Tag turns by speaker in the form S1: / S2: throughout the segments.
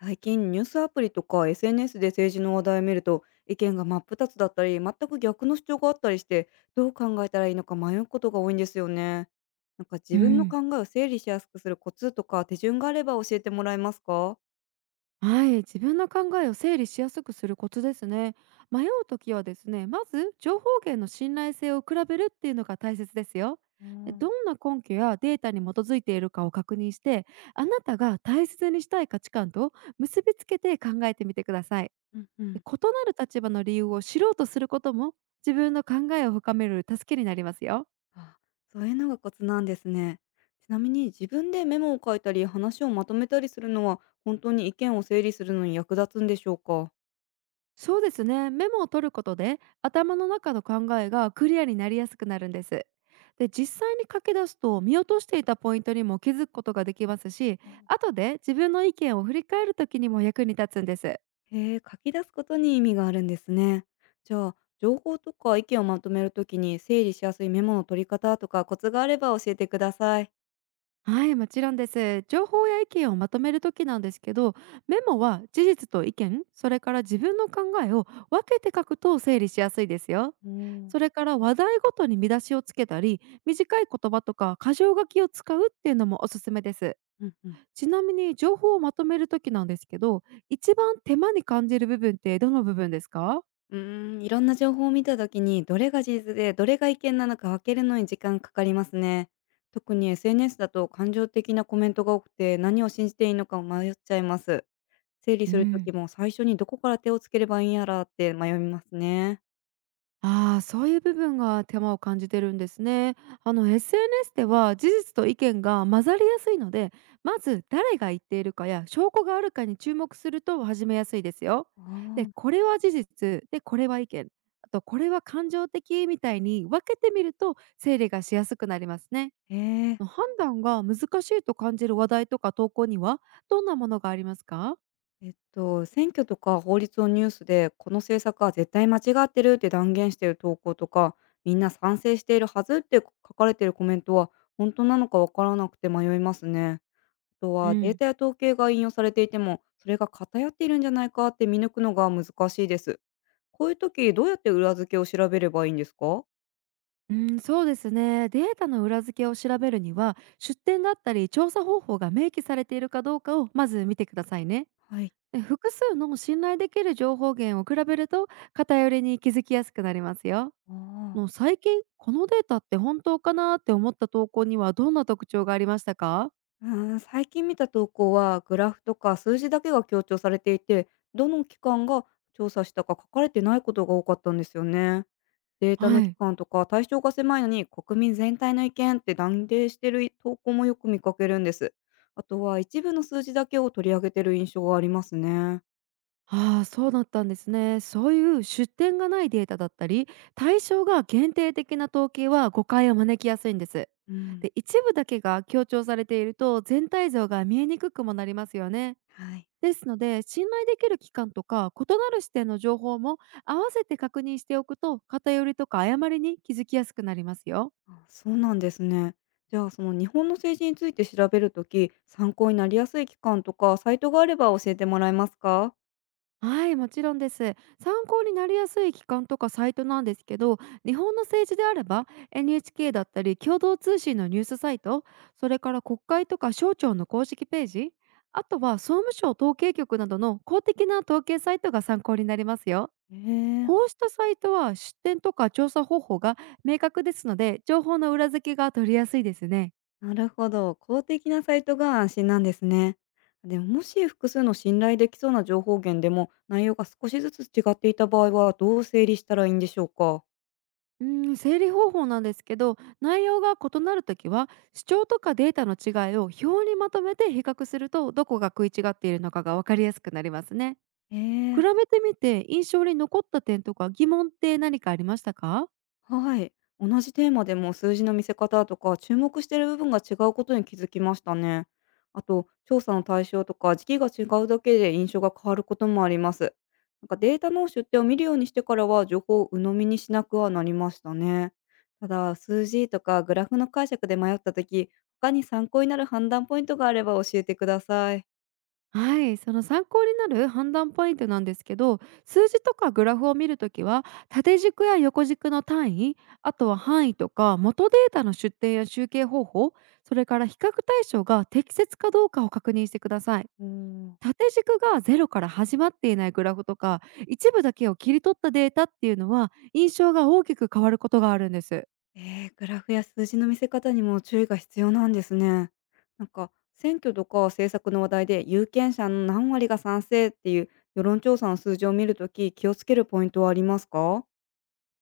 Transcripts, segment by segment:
S1: 最近ニュースアプリとか SNS で政治の話題を見ると、意見が真っ二つだったり全く逆の主張があったりして、どう考えたらいいのか迷うことが多いんですよね。なんか
S2: う
S1: 自分の
S2: ん、
S1: 考えを整理しやすくするコツとか手順があれば教えてもらえますか？
S2: はい、自分の考えを整理しやすくするコツですね。迷うときはですね、まず情報源の信頼性を比べるっていうのが大切ですよ。
S1: う
S2: でど
S1: ん、
S2: んな根拠やデータに基づいているかを確認して、あなたが大切にしたい価値観と結びつけて考えてみてください。
S1: うんう
S2: で
S1: ん。
S2: 異なる立場の理由を知ろうとすることも自分の考えを深める助けになりますよ。
S1: あ、そういうのがコツなんですね。ちなみに自分でメモを書いたり話をまとめたりするのは本当に意見を整理するのに役立つんでしょうか？
S2: そうですね、メモを取ることで頭の中の考えがクリアになりやすくなるんです。で実際に書き出すと見落としていたポイントにも気づくことができますし、後で自分の意見を振り返る時にも役に立つんです。
S1: へえ、書き出すことに意味があるんですね。じゃあ、情報とか意見をまとめるときに整理しやすいメモの取り方とかコツがあれば教えてください。
S2: はい、もちろんです。情報や意見をまとめる時なんですけど、メモは事実と意見それから自分の考えを分けて書くと整理しやすいですよ。
S1: おー、
S2: それから話題ごとに見出しをつけたり、短い言葉とか箇条書きを使うっていうのもおすすめです。
S1: うんうん。
S2: ちなみに情報をまとめるときなんですけど、一番手間に感じる部分ってどの部分ですか？
S1: うーん、いろんな情報を見たときにどれが事実でどれが意見なのか分けるのに時間かかりますね。特に SNS だと感情的なコメントが多くて、何を信じていいのか迷っちゃいます。整理
S2: う
S1: すると
S2: ん、
S1: きも最初にどこから手をつければいいんやらって迷いますね。
S2: そういう部分が手間を感じてるんですね。SNS では事実と意見が混ざりやすいので、まず誰が言っているかや証拠があるかに注目すると始めやすいですよ。
S1: あ
S2: で、
S1: ー、
S2: これは事実、で、これは意見、あとこれは感情的みたいに分けてみると整理がしやすくなりますね。
S1: へえ。
S2: 判断が難しいと感じる話題とか投稿にはどんなものがありますか？
S1: 選挙とか法律のニュースで、この政策は絶対間違ってるって断言している投稿とか、みんな賛成しているはずって書かれているコメントは、本当なのかわからなくて迷いますね。あと
S2: う
S1: はデー
S2: ん、
S1: タや統計が引用されていても、それが偏っているんじゃないかって見抜くのが難しいです。こういう時、どうやって裏付けを調べればいいんですか？
S2: うん、そうですね、データの裏付けを調べるには出典だったり調査方法が明記されているかどうかをまず見てくださいね。
S1: はい。
S2: で複数の信頼できる情報源を比べると偏りに気づきやすくなりますよ。
S1: あ
S2: の
S1: あ。
S2: 最近このデータって本当かなって思った投稿にはどんな特徴がありましたか？
S1: うーん、最近見た投稿はグラフとか数字だけが強調されていて、どの機関が調査したか書かれてないことが多かったんですよね。データ
S2: は
S1: の期
S2: い、
S1: 間とか対象が狭いのに国民全体の意見って断定してる投稿もよく見かけるんです。あとは一部の数字だけを取り上げてる印象がありますね。
S2: ああ、そうだったんですね。そういう出典がないデータだったり、対象が限定的な統計は誤解を招きやすいんです。
S1: うん。
S2: で、一部だけが強調されていると全体像が見えにくくもなりますよね。
S1: はい。
S2: ですので、信頼できる機関とか異なる視点の情報も合わせて確認しておくと、偏りとか誤りに気づきやすくなりますよ。
S1: あ、そうなんですね。じゃあ、その日本の政治について調べるとき、参考になりやすい機関とかサイトがあれば教えてもらえますか？
S2: はい、もちろんです。参考になりやすい機関とかサイトなんですけど、日本の政治であれば NHK だったり共同通信のニュースサイト、それから国会とか省庁の公式ページ、あとは総務省統計局などの公的な統計サイトが参考になりますよ。
S1: え
S2: こ
S1: え、
S2: うしたサイトは出典とか調査方法が明確ですので、情報の裏付けが取りやすいですね。
S1: なるほど。公的なサイトが安心なんですね。でも、もし複数の信頼できそうな情報源でも内容が少しずつ違っていた場合はどう整理したらいいんでしょうか。
S2: うん、整理方法なんですけど、内容が異なるときは主張とかデータの違いを表にまとめて比較すると、どこが食い違っているのかが分かりやすくなりますね。
S1: へ
S2: 比
S1: え。
S2: べてみて印象に残った点とか疑問って何かありましたか？
S1: はい。同じテーマでも数字の見せ方とか注目している部分が違うことに気づきましたね。あと、調査の対象とか時期が違うだけで印象が変わることもあります。なんかデータの出典を見るようにしてからは、情報を鵜呑みにしなくはなりましたね。ただ、数字とかグラフの解釈で迷ったとき、他に参考になる判断ポイントがあれば教えてください。
S2: はい、その参考になる判断ポイントなんですけど、数字とかグラフを見るときは縦軸や横軸の単位、あとは範囲とか元データの出典や集計方法、それから比較対象が適切かどうかを確認してください。
S1: うん。
S2: 縦軸がゼロから始まっていないグラフとか、一部だけを切り取ったデータっていうのは、印象が大きく変わることがあるんです。
S1: えー、グラフや数字の見せ方にも注意が必要なんですね。なんか選挙とか政策の話題で有権者の何割が賛成っていう世論調査の数字を見るとき、気をつけるポイントはありますか？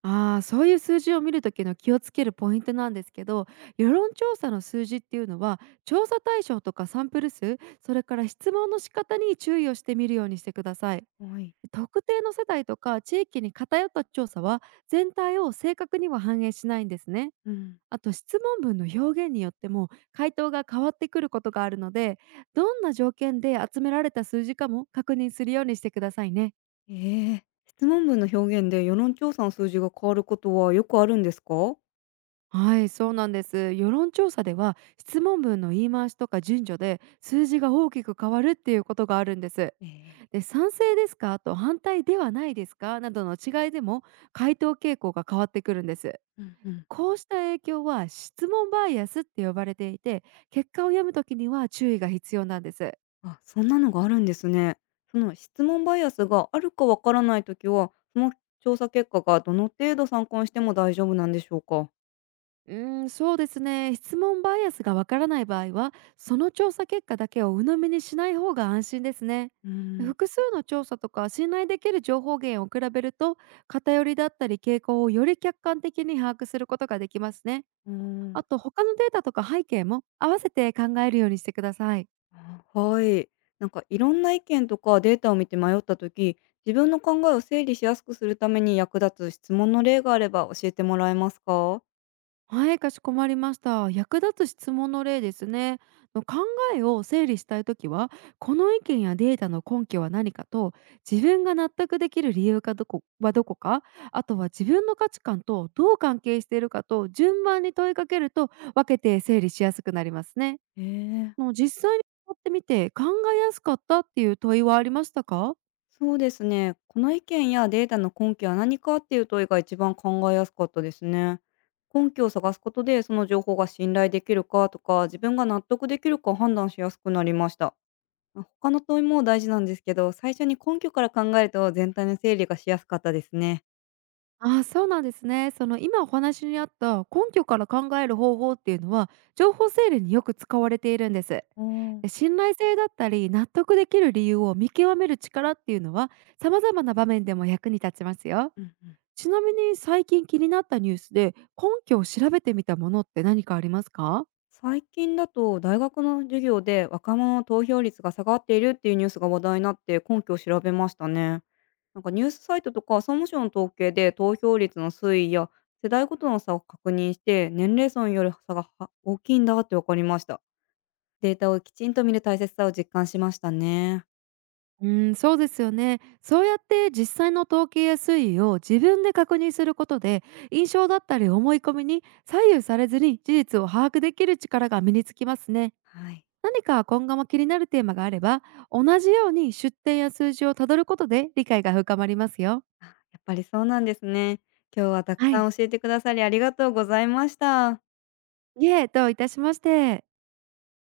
S2: ああ、そういう数字を見るときの気をつけるポイントなんですけど、世論調査の数字っていうのは、調査対象とかサンプル数、それから質問の仕方に注意をしてみるようにしてください。
S1: はい。
S2: 特定の世代とか地域に偏った調査は、全体を正確には反映しないんですね。
S1: うん。
S2: あと質問文の表現によっても回答が変わってくることがあるので、どんな条件で集められた数字かも確認するようにしてくださいね。
S1: ええ、質問文の表現で世論調査の数字が変わることはよくあるんですか？
S2: はい、そうなんです。世論調査では質問文の言い回しとか順序で数字が大きく変わるっていうことがあるんです。
S1: ええ。
S2: で賛成ですかと反対ではないですかなどの違いでも回答傾向が変わってくるんです。
S1: うんうん。
S2: こうした影響は質問バイアスって呼ばれていて、結果を読むときには注意が必要なんです。
S1: あ、そんなのがあるんですね。その質問バイアスがあるかわからないときは、その調査結果がどの程度参考にしても大丈夫なんでしょうか。
S2: そうですね。質問バイアスがわからない場合は、その調査結果だけを鵜呑みにしない方が安心ですね。
S1: うん。
S2: 複数の調査とか信頼できる情報源を比べると、偏りだったり傾向をより客観的に把握することができますね。
S1: うーん、
S2: あと、他のデータとか背景も合わせて考えるようにしてください。
S1: あ、はい。なんかいろんな意見とかデータを見て迷った時、自分の考えを整理しやすくするために役立つ質問の例があれば教えてもらえますか？
S2: はい、かしこまりました。役立つ質問の例ですね。の考えを整理したいときは、この意見やデータの根拠は何かと、自分が納得できる理由かどこはどこか、あとは自分の価値観とどう関係しているかと順番に問いかけると、分けて整理しやすくなりますね。
S1: え。
S2: もう実際にやってみて考えやすかったっていう問いはありましたか？
S1: そうですね。この意見やデータの根拠は何かっていう問いが一番考えやすかったですね。根拠を探すことでその情報が信頼できるかとか、自分が納得できるか判断しやすくなりました。他の問いも大事なんですけど、最初に根拠から考えると全体の整理がしやすかったですね。
S2: ああ、そうなんですね。その今お話にあった根拠から考える方法っていうのは情報整理によく使われているんです。
S1: おー、
S2: で信頼性だったり納得できる理由を見極める力っていうのは様々な場面でも役に立ちますよ。
S1: うんうん。
S2: ちなみに最近気になったニュースで根拠を調べてみたものって何かありますか？
S1: 最近だと大学の授業で若者の投票率が下がっているっていうニュースが話題になって、根拠を調べましたね。なんかニュースサイトとか総務省の統計で投票率の推移や世代ごとの差を確認して、年齢層による差がは大きいんだって分かりました。データをきちんと見る大切さを実感しましたね。
S2: うん、そうですよね。そうやって実際の統計や推移を自分で確認することで、印象だったり思い込みに左右されずに事実を把握できる力が身につきますね。
S1: はい。
S2: 何か今後も気になるテーマがあれば、同じように出典や数字をたどることで理解が深まりますよ。
S1: あ、やっぱりそうなんですね。今日はたく
S2: は
S1: さ
S2: い。
S1: ん教えてくださりありがとうございました。
S2: いえ、どういたしまして。